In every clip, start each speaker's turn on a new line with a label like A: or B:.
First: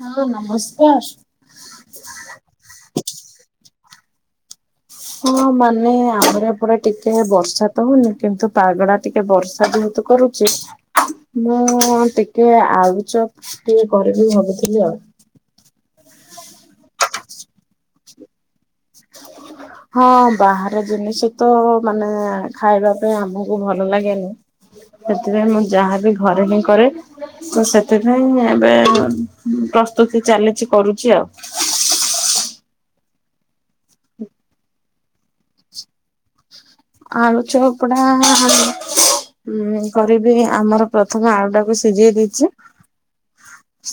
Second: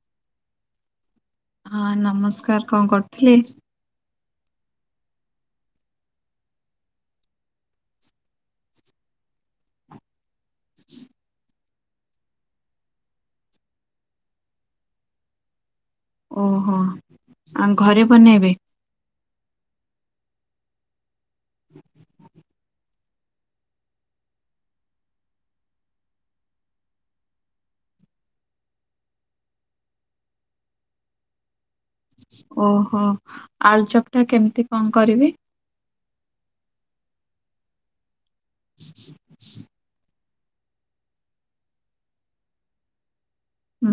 A: ହଁ ନମସ୍କାର।
B: ହଁ ନମସ୍କାର। କଣ କରୁଥିଲେ?
A: ହଁ ମାନେ ଆମର ପରେ ଟିକେ ବର୍ଷା ତ ହଉନି କିନ୍ତୁ ପାଗ ଟା ଟିକେ ବର୍ଷା ଯେହେତୁ କରୁଛି ମୁଁ ଟିକେ ଆଳୁଚପ୍ ଟିକେ କରିବି ଭାବୁଥିଲି ଆଉ।
B: ଓହୋ ଆଉ ଘରେ ବନେଇବେ।
A: [inaudible] ହଁ ବାହାର ଜିନିଷ ତ ମାନେ ଖାଇବା ପାଇଁ ଆମକୁ ଭଲ ଲାଗେନି। ସେଥିପାଇଁ ମୁଁ ଯାହାବି ଘରେ ହିଁ କରେ। ତ ସେଥିପାଇଁ ଏବେ ପ୍ରସ୍ତୁତି ଚାଲିଛି କରୁଛି ଆଉ।
B: ଓହୋ ଆଳଚପ ଟା କେମିତି କଣ କରିବେ?
A: ଆଳୁ ଚପଡା କର ଆମର ପ୍ରଥମେ ଆଳୁ ଟାକୁ ସିଝେଇ ଦେଇଛି।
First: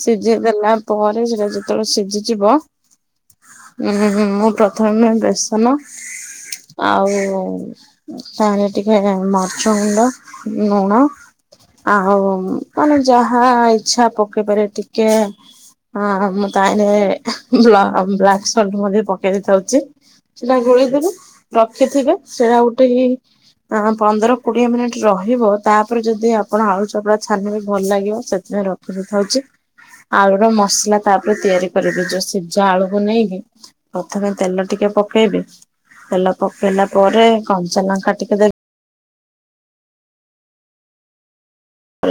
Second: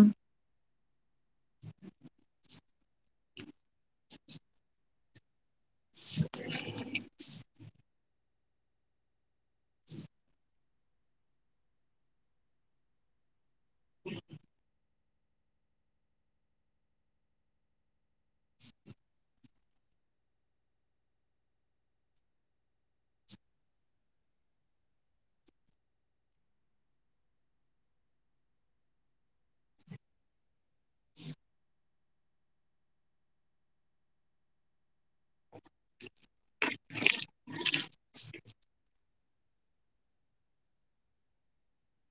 A: ସି ସିଝଇ ଦେଲା ପରେ ସେଟା ଯେତେବେଳେ ସିଝିଯିବ ଉୁଁ ହୁଁ ମୁଁ ପ୍ରଥମେ ବେଶ ଶନ ଆଉ ପାଣି ଟିକେ ଚୁଣ୍ଡ ଲୁଣ ଆଉ ମାନେ ଯାହା ଇଚଛା ପକେଇବାରେ। ଟିକେ ହଁ ମୁଁ ତାଇଁରେ ବ୍ଲାକ୍ ସର୍ଟ ମଧ୍ୟ ପକେଇ ଦେଇଥାଉଛି। ସେଟା ଗୋଳେଇଦବେ ରଖିଥିବେ। ସେଇଟା ଗୋଟେ ପନ୍ଦର କୋଡିଏ ମିନିଟ ରହିବ ତାପରେ ଯଦି ଆପଣ ଆଳୁ ଚପଡା ଛାନିବେ ଭଲ ଲାଗିବ। ସେଥିପାଇଁ ରଖିବେ ଥାଉଛି। ଆଳୁର ର ମସଲା ତାପରେ ତିଆରି କରିବି ଯୋଉ ସିଝା ଆଳୁକୁ ନେଇକି। ପ୍ରଥମେ ତେଲ ଟିକେ ପକେଇବି। ତେଲ ପକେଇଲା ପରେ କଞ୍ଚା ଲଙ୍କା ଟିକେ ଦେ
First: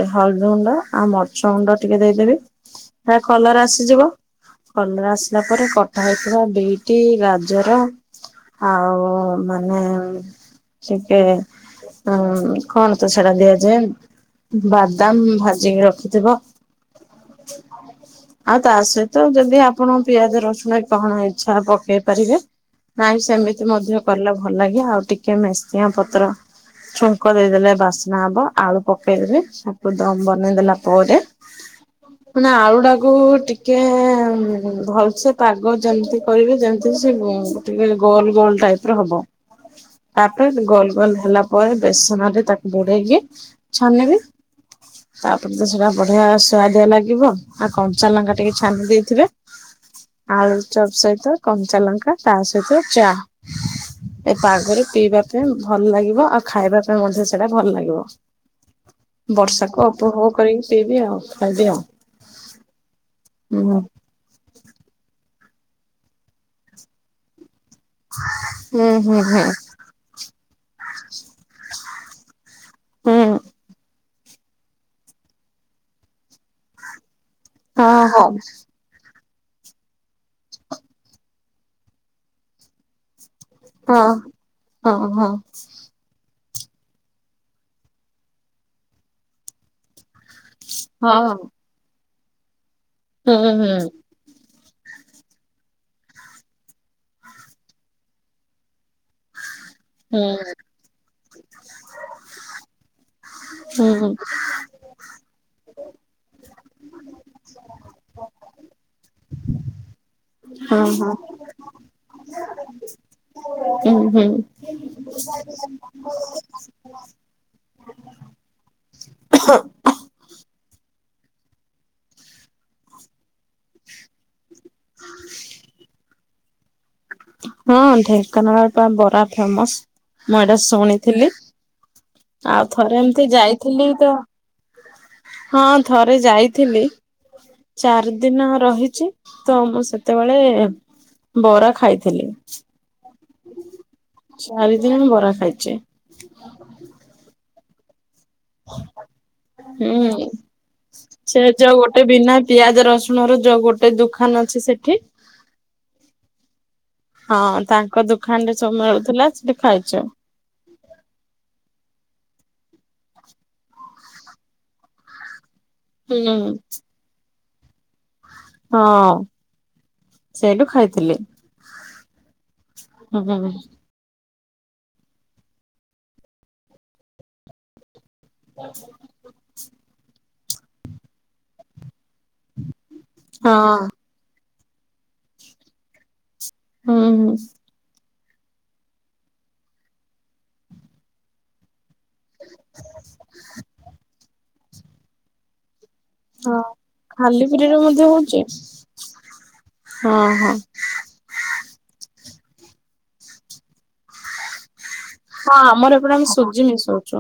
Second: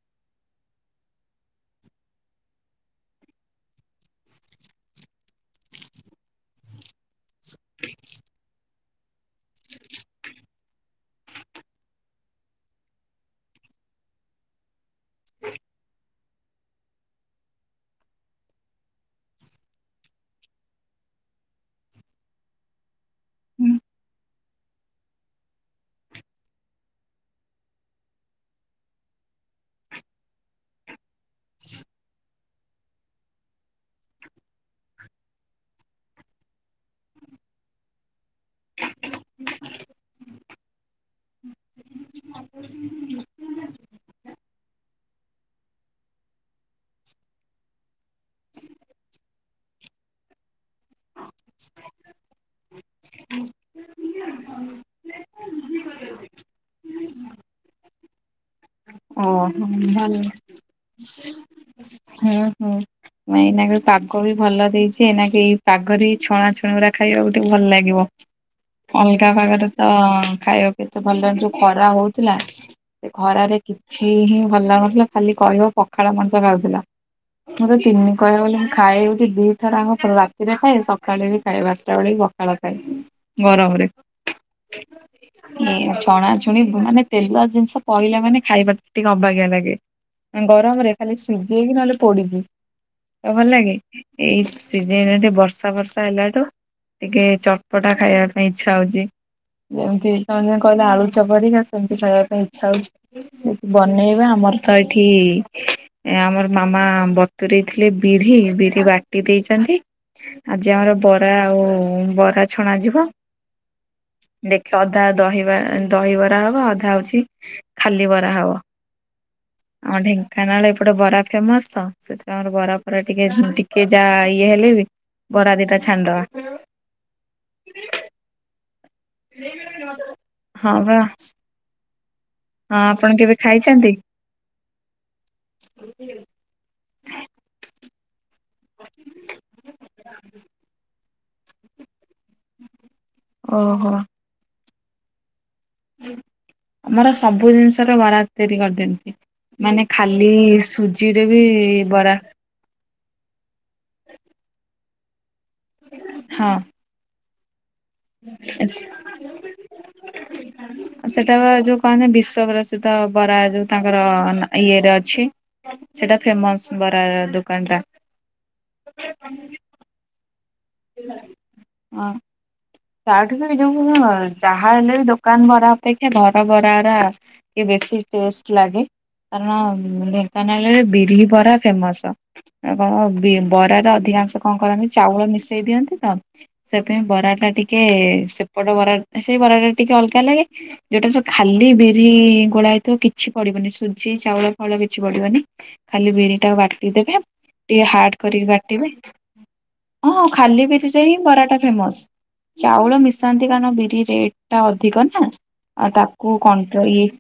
A: ହଳଦୀ ଗୁଣ୍ଡ ଆଉ ମର୍ଚ ଗୁଣ୍ଡ ଟିକେ ଦେଇଦେବି ଏ କଲର ଆସିଯିବ। କଲର ଆସିଲା ପରେ କଟା ହେଇଥିବା ଦିଟି ଗାଜର ଆଉ ମାନେ ଟିକେ ହଁ କଣ ତୁ ସେଟା ଦିଆଯାଏ। ବାଦାମ ଭାଜିକି ରଖିଥିବ।
B: [inaudible]
A: ଆଉ ତା ସହିତ ଯଦି ଆପଣ ପିଆଜ ରସୁଣ କଣ ଇଚଛା ପକେଇ ପାରିବେ। ନାଇଁ ସେମିତି ମଧ୍ୟ କଲେ ଭଲ ଲାଗେ। ଆଉ ଟିକେ ମେସିଆ ପତ୍ର ଛୁଙ୍କ ଦେଇଦେଲେ ବାସ୍ନା ହବ। ଆଳୁ ପ ପେଇଦ ତାକୁ ଦମ ବନେଇଦଲା ପରେ ମାନ ଆଳୁଡା କୁ ଟିକେ ଭଲସେ ପାଗ ଯେମିତି କରିବେ ଯେମିତି ସେ ଟିକେ ଗୋଲ ଗୋଲ ଟାଇପ ର ହବ, ତାପରେ ଗୋଲ ଗୋଲ ହେଲା ପରେ ବେସନ ରେ ତାକୁ ବୁଡେଇକିଏ ଛାନିବି। ତାପରେ ତ ସେଟା ବଢିଆ ସୁଆଦିଆ ଲାଗିବ। ଆଉ କଞ୍ଚା ଲଙ୍କା ଟିକେ ଛାଣି ଦେଇଥିବେ। ଆଳୁଚପ୍ ସହିତ କଞ୍ଚା ଲଙ୍କା ତା ସହିତ ଚା। ଏ ପାଗରେ ପିଇବା ପାଇଁ ଭଲ ଲାଗିବ ଆଉ ଖାଇବା ପାଇଁ ମଧ୍ୟ ସେଇଟା ଭଲ ଲାଗିବ।
B: ଓହୋ
A: ବର୍ଷାକୁ
B: ଭଲ
A: ଉପପଭୋଗ କରିକି ପିଇବି ଆଉ ଖାଇବି ଆଉ।
B: ହୁଁ ହୁଁ
A: ହୁଁ
B: ଏଇନାକ ପାଗ ବି ଭଲ ଦେଇଛି ଏଇନାକି ଏଇ ପାଗରେ ଛଣା ଛୁଣ ଗୁରା ଖାଇବାକୁ ଟିକେ ଭଲ ଲାଗିବ।
A: ହୁଁ ହୁଁ
B: ଅଲଗା
A: ହୁଁ
B: ପାଗରେ ତ ଖାଇବାକୁ ଏତେ ଭଲ ଯୋଉ ଖରା ହଉ ଥିଲା ସେ
A: ହୁଁ
B: ଖରାରେ କିଛି ହିଁ ଭଲ ଲାଗୁନଥିଲା ଖାଲି କହିବ ପଖାଳ ମଣିଷ ଖାଉଥିଲା। ମୁଁ ତ
A: ହଁ
B: ତିନି
A: ହଁ
B: କହିଆକୁ ଗଲେ ଖାଏ ହଉଛି ଦିଥର ଆମ ରାତିରେ ଖାଏ ସକାଳେ ବି ଖାଏ, ବାରଟା ବେଳେ ବି ପଖାଳ ଖାଏ। ଗରମରେ
A: ହଁ। ହଁ ହଁ
B: ଇ ଛଣାଛଣି ମାନେ ତେଲୁଆ ଜିନିଷ ପହିଲା ମାନେ ଖାଇବାକୁ ଟିକେ ଅବାଗିଆ ଲାଗେ, ଗରମରେ ଖାଲି
A: ହଁ
B: ସି ଜେଇକି ନହେଲେ ପୋଡ଼ିକି ତ
A: ହୁଁ
B: ଭଲ
A: ହୁଁ
B: ଲାଗେ।
A: ହୁଁ
B: ଏଇ ସିଜନ ଟେ ବର୍ଷା ବର୍ଷା ହେଲାଠୁ ଟିକେ ଚଟପଟା ଖାଇବା ପାଇଁ ଇଚ୍ଛା ହଉଛି। ଯେମତି
A: ହୁଁ।
B: ତମେ କହିଲେ ଆଳୁ ଚକଟିକା ସେମିତି ଖାଇବା ପାଇଁ ଇଚ୍ଛା ହଉଛି।
A: ହଁ
B: ବନେଇବା ଆମର ତ ଏଠି ଏ ଆମର ମାମା ବତୁରେଇ ଥିଲେ ବିରି, ବିରି ବାଟି ଦେଇଛନ୍ତି। ଆଜି ଆମର
A: ହଁ
B: ବରା ଆଉ ବରା ଛଣା ଯିବ।
A: ହୁଁ ହୁଁ
B: ଦେଖେ ଅଧା ଦହିବା ଦହିବରା ହବ ଅଧା ହଉଛି ଖାଲି ବରା ହବ, ଆମ ଢେଙ୍କାନାଳ ଏପଟେ ବରା ଫେମସ ତ ସେଥିପାଇଁ ଆମର ବରା ଫରା ଟିକେ କେ ଯା ଇଏ ହେଲେ ବି ବରା ଦିଟା ଛାଣିଦବା।
A: ହଁ, ଢେଙ୍କାନାଳ ବା ବରା ଫେମସ ମୁଁ ଏଇଟା
B: ହଁ ପରା
A: ଶୁଣିଥିଲି। ଆଉ
B: ହଁ
A: ଥରେ
B: ଆପଣ
A: ଏମିତି
B: କେବେ
A: ଯାଇଥିଲି
B: ଖାଇଛନ୍ତି?
A: ତ ହଁ, ଥରେ ଯାଇଥିଲି ଚାରି ଦିନ ରହିଛି ତ ମୁଁ ସେତେବେଳେ ବରା ଖାଇଥିଲି।
B: ଓହୋ।
A: ଚାରି ଦିନ ବରା ଖାଇଛି।
B: ଆମର ସବୁ ଜିନିଷରେ ବରା। ତିଆରି କରିଦିଅନ୍ତି, ମାନେ
A: ହୁଁ।
B: ଖାଲି ସୁଜିରେ
A: ସେ
B: ବି
A: ଯୋଉ ଗୋଟେ
B: ବରା
A: ବିନା ପିଆଜ, ରସୁଣ ର ଯୋଉ ଗୋଟେ ଦୁକାନ ଅଛି ସେଠି।
B: ହଁ।
A: ହଁ, ତାଙ୍କ ଦୁକାନ ରେ ସବୁ ମିଳୁଥିଲା ସେଠି ଖାଇଛୁ।
B: ସେଇଟା ବା ଯୋଉ କହନ୍ତି ବିଶ୍ଵ ପ୍ରସିଦ୍ଧ ବରା ଯୋଉ ତାଙ୍କର ଇଏରେ ଅଛି। ସେଟା
A: ହୁଁ
B: ଫେମସ ବରା ଦୋକାନ ଟା।
A: ହଁ, ସେଇଠୁ ଖାଇଥିଲି।
B: ଟା।
A: ହୁଁ
B: ତାଠୁ
A: ହଁ
B: ବି
A: ହୁଁ
B: ଏଇ ଯୋଉଁ ହଁ, ଯାହା ହେଲେ ବି ଦୋକାନ ବରା ଅପେକ୍ଷା ଘର ବରା ଅରା କି ବେଶୀ ଟେଷ୍ଟ ଲାଗେ, କାରଣ ଢେଙ୍କାନାଳରେ ବିରି ବରା ଫେମସ। ଆଉ କଣ ବରାରେ ଅଧିକାଂଶ କଣ କରନ୍ତି ଚାଉଳ ମିଶେଇ ଦିଅନ୍ତି ତ ସେଥି ପାଇଁ
A: ହୁଁ
B: ବରାଟା ଟିକେ ସେପଟ ବରା ସେଇ ବରାଟା ଟିକେ ଅଲଗା ଲାଗେ। ଯୋଉଟା ତ ଖାଲି ବିରି ଗୋଳା ହେଇଥିବ କିଛି ପଡିବନି ସୁଜି ଚାଉଳ ଫଳ କିଛି ପଡିବନି ଖାଲି ବିରି ଟା
A: ହଁ।
B: ବାଟିଦବେ
A: ଖାଲି ପୁରୀରେ
B: ଟିକେ
A: ମଧ୍ୟ
B: ହାର୍ଡ
A: ହଉଛି
B: କରିକି ବାଟିବେ। ହଁ, ଖାଲି ବିରିରେ ହିଁ ବରାଟା ଫେମସ। ଚାଉଳ ମିଶାନ୍ତି କାରଣ ବି ରେଟ୍ ଟା ଅଧିକ ନା
A: ହଁ
B: ଆଉ
A: ଆମର ଏପଟେ ଆମେ
B: ତାକୁ
A: ସୁଜି
B: କଣ୍ଟ୍ରୋଲ
A: ମିଶଉଛୁ।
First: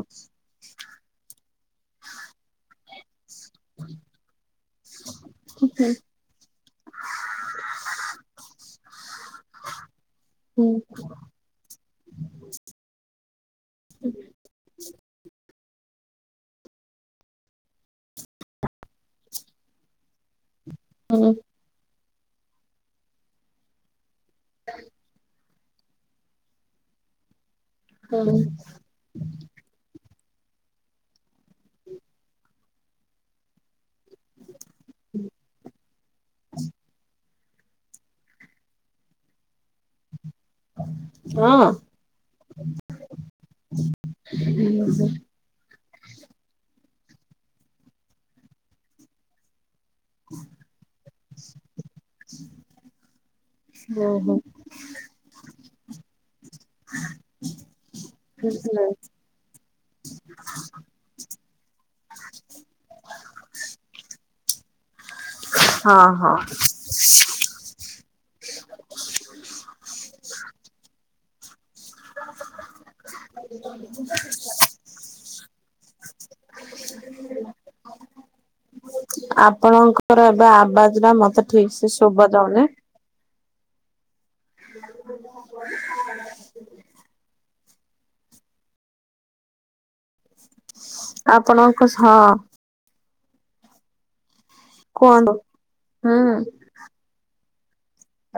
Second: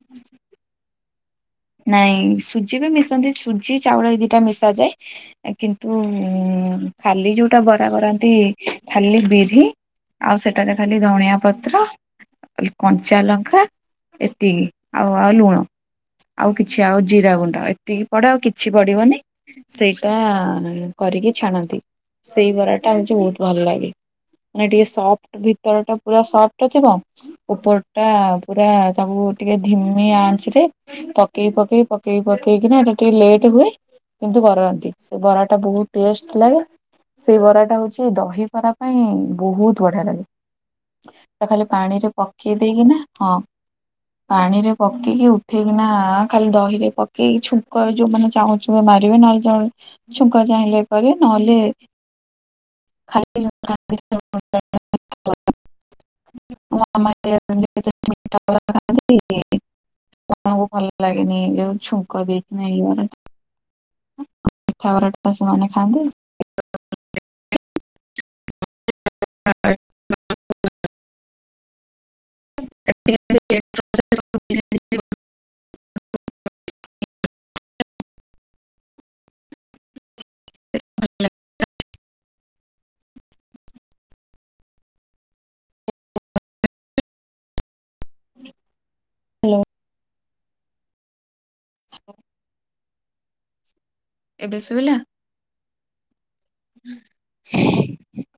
B: ନାଇଁ ସୁଜି ବି ମିଶନ୍ତି ସୁ ଜି ଚାଉଳ ଏଇ ଦିଟା ମିଶା ଯାଏ
A: ହୁଁ
B: କିନ୍ତୁ ଖାଲି ଯୋଉଟା ବରା କରନ୍ତି ଖାଲି ବିରି ଆଉ
A: ହୁଁ
B: ସେଟାରେ ଖାଲି ଧଣିଆ ପତ୍ର କଞ୍ଚା ଲଙ୍କା ଏତିକି ଆଉ ଆଉ ଲୁଣ। ଆଉ କିଛି ଆଉ ଜିରା ଗୁଣ୍ଡ ଏତିକି ପଡ଼େ ଆଉ କିଛି ପଡ଼ିବନି ସେଇଟା କରିକି
A: ହୁଁ
B: ଛାଣନ୍ତି ସେଇ ବରା ଟା ହଉଛି ବହୁତ ଭଲ ଲାଗେ। ମାନେ ଟିକେ ସଫ୍ ଭିତର ଟା ପୁରା ସଫ୍ଟଥିବ ଉପର ଟା ପୁରା ତାକୁ ଟିକେ ଧିମି ଆଞ୍ଚି ରେ ପକେଇ ପକେଇ ପକେଇ ପକେଇକିନା ଏଟା ଟିକେ ଲେଟ ହୁଏ। କିନ୍ତୁ କରନ୍ତି ସେ ବରା ଟା ବହୁତ ଟେଷ୍ଟଥି ଲାଗେ ସେ ବରାଟା ହଉଛି ଦହିିବରା ପାଇଁ ବହୁତ ବଢିଆ ରହେ। ଖାଲି
A: ହଁ।
B: ପାଣି ରେ ପକେଇ ଦେଇକି ନା ହଁ। ପାଣି ରେ ପକେଇକି ଉ ଥେଇକିନା ଖାଲି ଦହିରେ ପକେଇକି ଛୁଙ୍କ ଯୋଉମାନେେ ଚାହୁଁଥିବେ ମାରିବେ ନହେଲେ ଚା ଛୁଙ୍କ ଚାହିଁଲେ କରିବେ ନହେଲେ ଖା
A: ହୁଁ
B: [unintelligible] ମ
A: ହୁଁ।
B: [unintelligible] ତାଙ୍କୁ ଭଲ ଲାଗେନି ଏ ଯଉ ଛୁଙ୍କ ଦେଇକିନା ଏଇାର [unintelligible]
A: ହଁ ହଁ।
B: [unintelligible]
A: ହ
B: [unintelligible]
A: ଆପଣଙ୍କର ଏବେ ଆବାଜ ଟା ମତେ ଠିକ ସେ ଶୁଭା ଯାଉନି।
B: ହ୍ୟାଲୋ।
A: ଆପଣଙ୍କ ସହ
B: ଏବେ ଶୁବିଲା?
A: କୁହନ୍ତୁ? ହୁଁ।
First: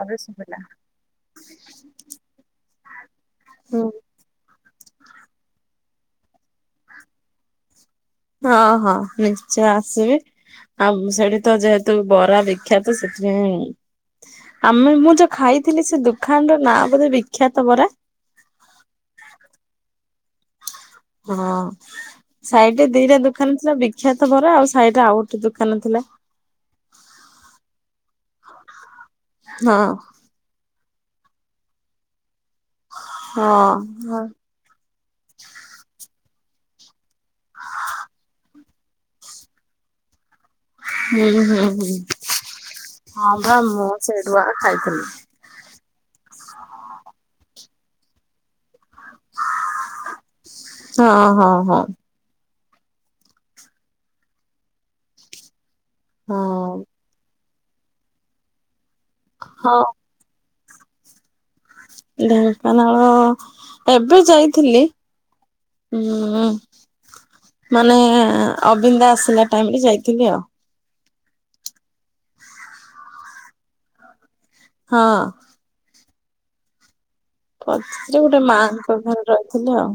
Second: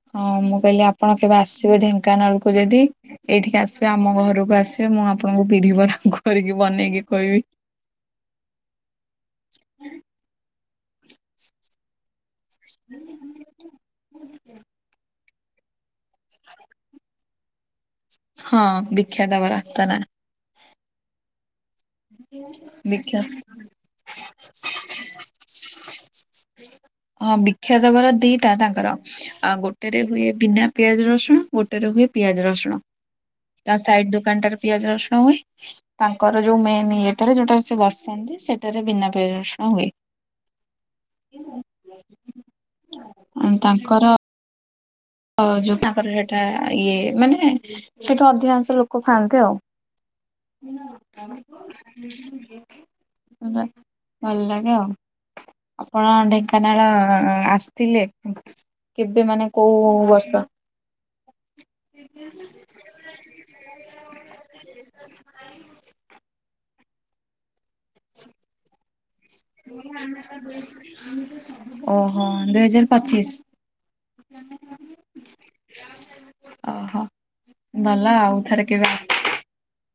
A: ଏବେ
B: ମୁଁ
A: ଶୁଭିଲା।
B: କହିଲି ଆପଣ କେବେ ଆସିବେ ଢେଙ୍କାନାଳ କୁ ଯଦି ଏଇଠିକି ଆସିବେ ଆମ ଘରକୁ ଆସିବେ ମୁଁ ଆପଣଙ୍କୁ ବିରିବରା କରିକି ବନେଇକି ଖୋଇବି।
A: ହଁ ହଁ ନିଶ୍ଚୟ ଆସିବି ଆଉ ସେଠି ତ ଯେହେତୁ ବରା ବ ବିକ୍ଷାତ ସେଥିପାଇଁ ଆମେ ମୁଁ ଯୋଉ ଖାଇଥିଲି ସେ ଦୋକାନ ର ନାଁ ବୋଧେ ବି ବିଖ୍ୟାତ ବରା।
B: ହଁ ବିଖ୍ୟାତ ବରା ଆତ ନା।
A: ହଁ ସାଇଟରେ
B: ବିଖ୍ୟା
A: ଦିଟା ଦୋକନ ଥିଲା ବିଖ୍ୟାତ ବରା ଆଉ ସାଇଟ ରେ ଆଉ ଗୋଟେ ଦୋକାନ ଥିଲା।
B: ହଁ ବିଖ୍ୟାତବରା ଦିଟା ତାଙ୍କର ଆ
A: ହଁ।
B: ଗୋଟେରେ ହୁଏ ବିନା ପିଆଜ ରସୁଣ ଗୋଟେରେ ହୁଏ ପିଆଜ ରସୁଣ
A: ହଁ
B: ତା ସାଇଡ
A: ହଁ
B: ଦୋକାନ ଟାରେ ପିଆଜ ରସୁଣ ହୁଏ। ତାଙ୍କର ଯୋଉ ମେନ୍ ଇଏଟାରେ ଯୋଉଟ ସେ ବସନ୍ତି ସେଟାରେ ବିନା ପିଆଜରସୁଣ ହୁଏ।
A: ହୁଁ, ହୁଁ, ହୁଁ ହଁ ଭା ମୁଁ ସେଇଠୁ ଆ, ଖାଇଥିଲି।
B: ଅ, ଯୋଉ ତାଙ୍କର ସେଟା ଇଏ ମାନେ ସେଇଠୁ ଅଧିକାଂଶ ଲୋକ ଖାଆନ୍ତି ଆଉ। ହଁ ପା ଭଲ ଲାଗେ ଆଉ। ଆପଣ
A: ହଁ
B: ଢେଙ୍କାନାଳ ଆସିଥିଲେ କେବେ ମାନେ
A: ହଁ
B: କୋଉ ବର୍ଷ?
A: ଢେଙ୍କାନାଳ ଏବେ ଯାଇଥିଲି। [unintelligible] ମାନେ ଅବିମ୍ ଦାସ
B: [inaudible] ଓହୋ! ଦୁଇହଜାର ପଚିଶ?
A: ହଁ।
B: ଓହୋ,
A: ପଚିଶ
B: ଭଲ
A: ରେ
B: ଆଉ
A: ଗୋଟେ
B: ଥରେ କେବେ
A: ମାଆଙ୍କ
B: ଆସ
A: ଘରେ ରହିଥିଲେ ଆଉ।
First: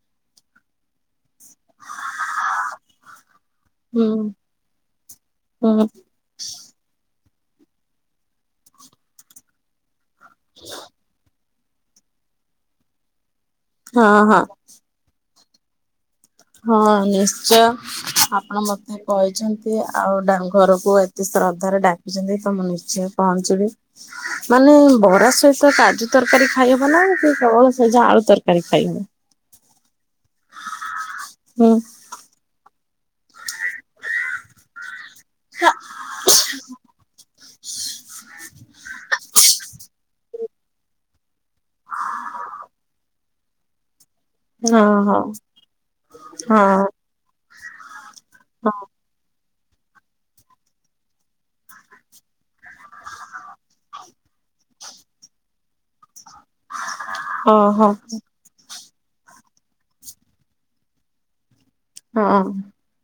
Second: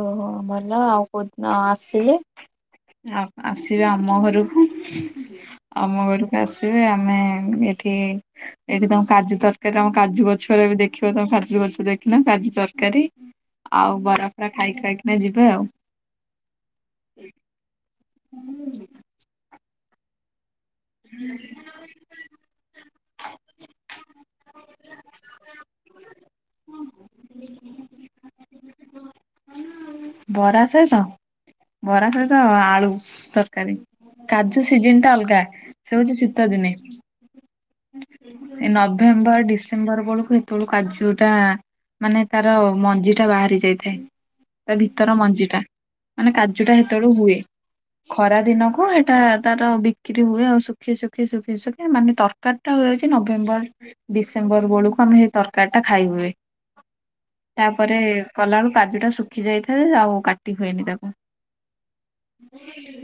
B: ଓହୋ, ଭଲ ଆଉ କୋଉଦିନ ଆସିଲେ ଆ, ଆସିବେ
A: ହୁଁ
B: ଆମ ଘରକୁ,
A: ହୁଁ
B: ଆମ ଘରୁ ଆସିବେ ଆମେ ଏଠି ଏଠି ତୋମ କାଜୁ ତର କେ ତୋମ କାଜୁ ଗଛରେ ବି ଦେଖିବ ତୋମେ କାଜୁ ଗଛ ଦେଖିନ। କାଜୁ ତରକାରୀ ଆଉ
A: ହଁ
B: ବରା
A: ହଁ
B: ଫରା ଖାଇ ଖାଇକିନା ଯିବେ ଆଉ।
A: ହଁ ନିଶ୍ଚୟ ଆପଣ ମୋତେ କହିଛନ୍ତି ଆଉ ଡାଙ୍ଗ ଘରକୁ ଏତେ ଶ୍ରଦ୍ଧାରେ ଡାକିଚନ୍ତି। ତ ମୁଁ ନିଶ୍ଚୟ ପହଞ୍ଚିବି। ମାନେ ବରା ସହିତ କାଜୁ ତରକାରୀ ଖାଇହବ ନା କି କେବଳ ସେଇ ଯୋ ଆଳୁ ତରକାରୀ ଖାଇହବ?
B: ବରା ସହିତ,
A: ହୁଁ
B: ବରା ସଇ ତ ଆଳୁ ତରକାରୀ, କାଜୁ ସିଜନ୍ ଟା ଅଲଗା ସେ ହଉଚି ଶୀତ ଦିନେ। ଏ ନଭେମ୍ବର ଡିସେମ୍ବର ବଳୁକୁ ହେତେଳୁ କାଜୁ ଟା ମାନେ ତାର ମଞ୍ଜି ଟା ବାହାରି ଯାଇଥାଏ। ତା
A: ହଁ
B: ଭିତର
A: ହଁ
B: ମଞ୍ଜି ଟା, ମାନେ କାଜୁଟା ହେତେଳୁ ହୁଏ। ଖରା
A: ହଁ
B: ଦିନକୁ ହେଟା ତାର ବିକ୍ରି ହୁଏ ଆଉ ଶୁଖି ଶୁଖି ଶୁଖି ଶୁଖି ମାନେ ତରକାରୀ ଟା ହୁଏ ଯେ ଏ ନଭେମ୍ବର ଡିସେମ୍ବର ବଳୁକୁ ଆମେ ଏ ତରକାରୀ ଟା ଖାଇ ହୁଏ।
A: ହଁ ହଁ
B: ତାପରେ ଏ କଲାଳୁ କାଜୁ ଟା ଶୁଖି ଯାଇଥାଏ ଆଉ କାଟି ହୁଏନି ତାକୁ।
A: ହଁ।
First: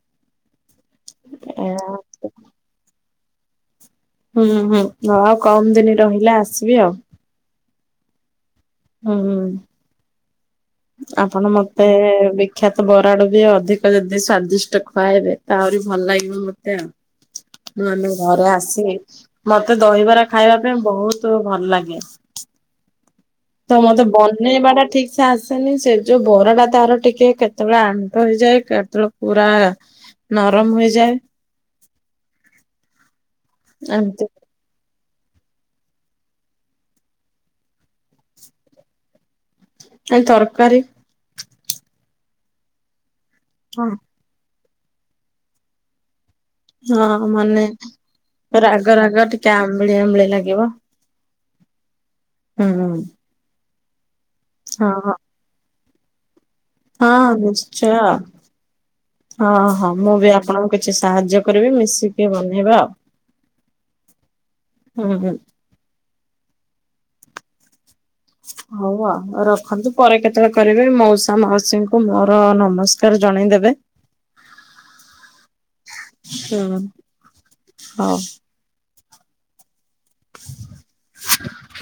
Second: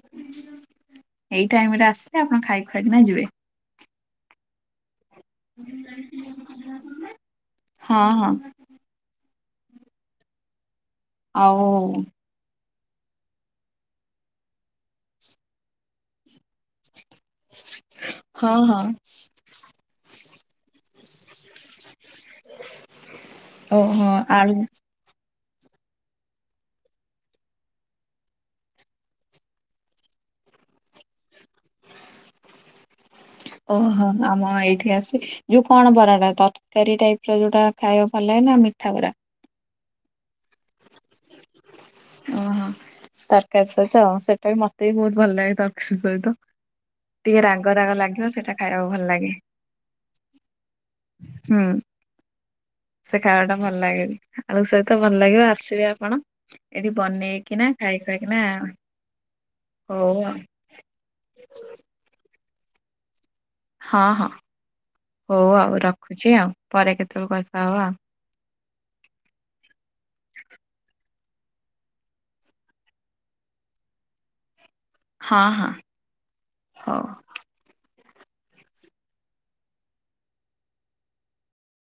B: ଏଇ ଟାଇମ୍ ରେ
A: ଏ
B: ଆସିବେ ଆପଣ ଖାଇ ଖୁଆକିନା ଯିବେ।
A: ହୁଁ, ହୁଁ ନ ଆଉ କମ ଦିନି ରହିଲା ଆସିବି ଆଉ।
B: ହଁ, ହଁ।
A: ହଁ, ହଁ। ଆପଣ
B: ଆଉ
A: ମୋତେ ବି ଖ୍ୟାତ ବରାଡୁ ବି ଅଧିକ ଯଦି ସ୍ଵାଦିଷ୍ଟ ଖୁଆଇବେ ତ ଆହୁରି ଭଲ ଲାଗିବ ମୋତେ ଆଉ। ମୁଁ ଆମ ଘରେ
B: ହଁ ହଁ
A: ଆସିଲେ ମୋତେ ଦହିବରା ଖାଇବା ପାଇଁ ବହୁତ ଭଲ ଲାଗେ। ତ ମୋତେ
B: ଓହୋ ଆଳୁ
A: ବନେଇବା ଟା ଠିକ ସେ ଆସେନି ସେ ଯୋଉ ବରା ଟା ତାର ଟିକେ କେତେବେଳେ ଆଣ୍ଟ ହେଇଯାଏ। କେତେବେଳେ ପୁରା ନରମ ହେଇଯାଏ।
B: ଓହୋ,
A: ଏମିତି
B: ଆମ ଏଇଠି ଆସି ଯୋଉ କଣ ବରା ଟା ତରକାରୀ ଟାଇପ୍ ର ଯୋଉଟା ଖାଇବାକୁ ଭଲ ଲାଗେ ନା ମିଠା ବରା?
A: ନାଇଁ ତରକାରୀ।
B: ଓହୋ! ତରକାରୀ
A: ହଁ
B: ସହିତ ସେଟା ବି ମୋତେ ବି ବହୁତ ଭଲ ଲାଗେ ତରକାରୀ ସହିତ।
A: ହଁ
B: ଟିକେ
A: ମାନେ
B: ରାଗ ରାଗ ଲାଗିବ ସେଇଟା ଖାଇବାକୁ
A: ରାଗ
B: ଭଲ
A: ରାଗ
B: ଲାଗେ
A: ଟିକେ ଆମ୍ବଳିଆ ଆମ୍ବଳିଆ ଲାଗିବ।
B: ହୁଁ।
A: ହୁଁ ହୁଁ।
B: ଖାଇବାଟା ଭଲ ଲାଗେନି ଆଳୁ
A: ହଁ
B: ସହିତ
A: ହଁ
B: ଭଲ ଲାଗିବ ଆସିବେ ଆପଣ। ଏଇଠି
A: ହଁ
B: ବନେଇକିନା
A: ନିଶ୍ଚୟ
B: ଖାଇ ଖୁଆକିନା
A: ହଁ ହଁ
B: ହଉ
A: ମୁଁ ବି
B: ଆଉ।
A: ଆପଣଙ୍କୁ କିଛି ସାହାଯ୍ୟ କରିବି ମିଶିକି ବନେଇବା ଆଉ।
B: ହଁ ହଁ
A: ହୁଁ ହୁଁ
B: ହଉ ଆଉ ରଖୁଚି ଆଉ ପରେ କେତେବେଳେ କଥା ହବା ଆଉ।
A: ହଉ ଆଉ ରଖନ୍ତୁ ପରେ କେତେବେଳେ କରିବେ ମଉସା ମାଉସୀଙ୍କୁ ମୋର ନମସ୍ କାର ଜଣେଇଦେବେ।
B: ହଁ ହଁ
A: ହୁଁ
B: ହଉ।
A: ହଉ। [inaudible]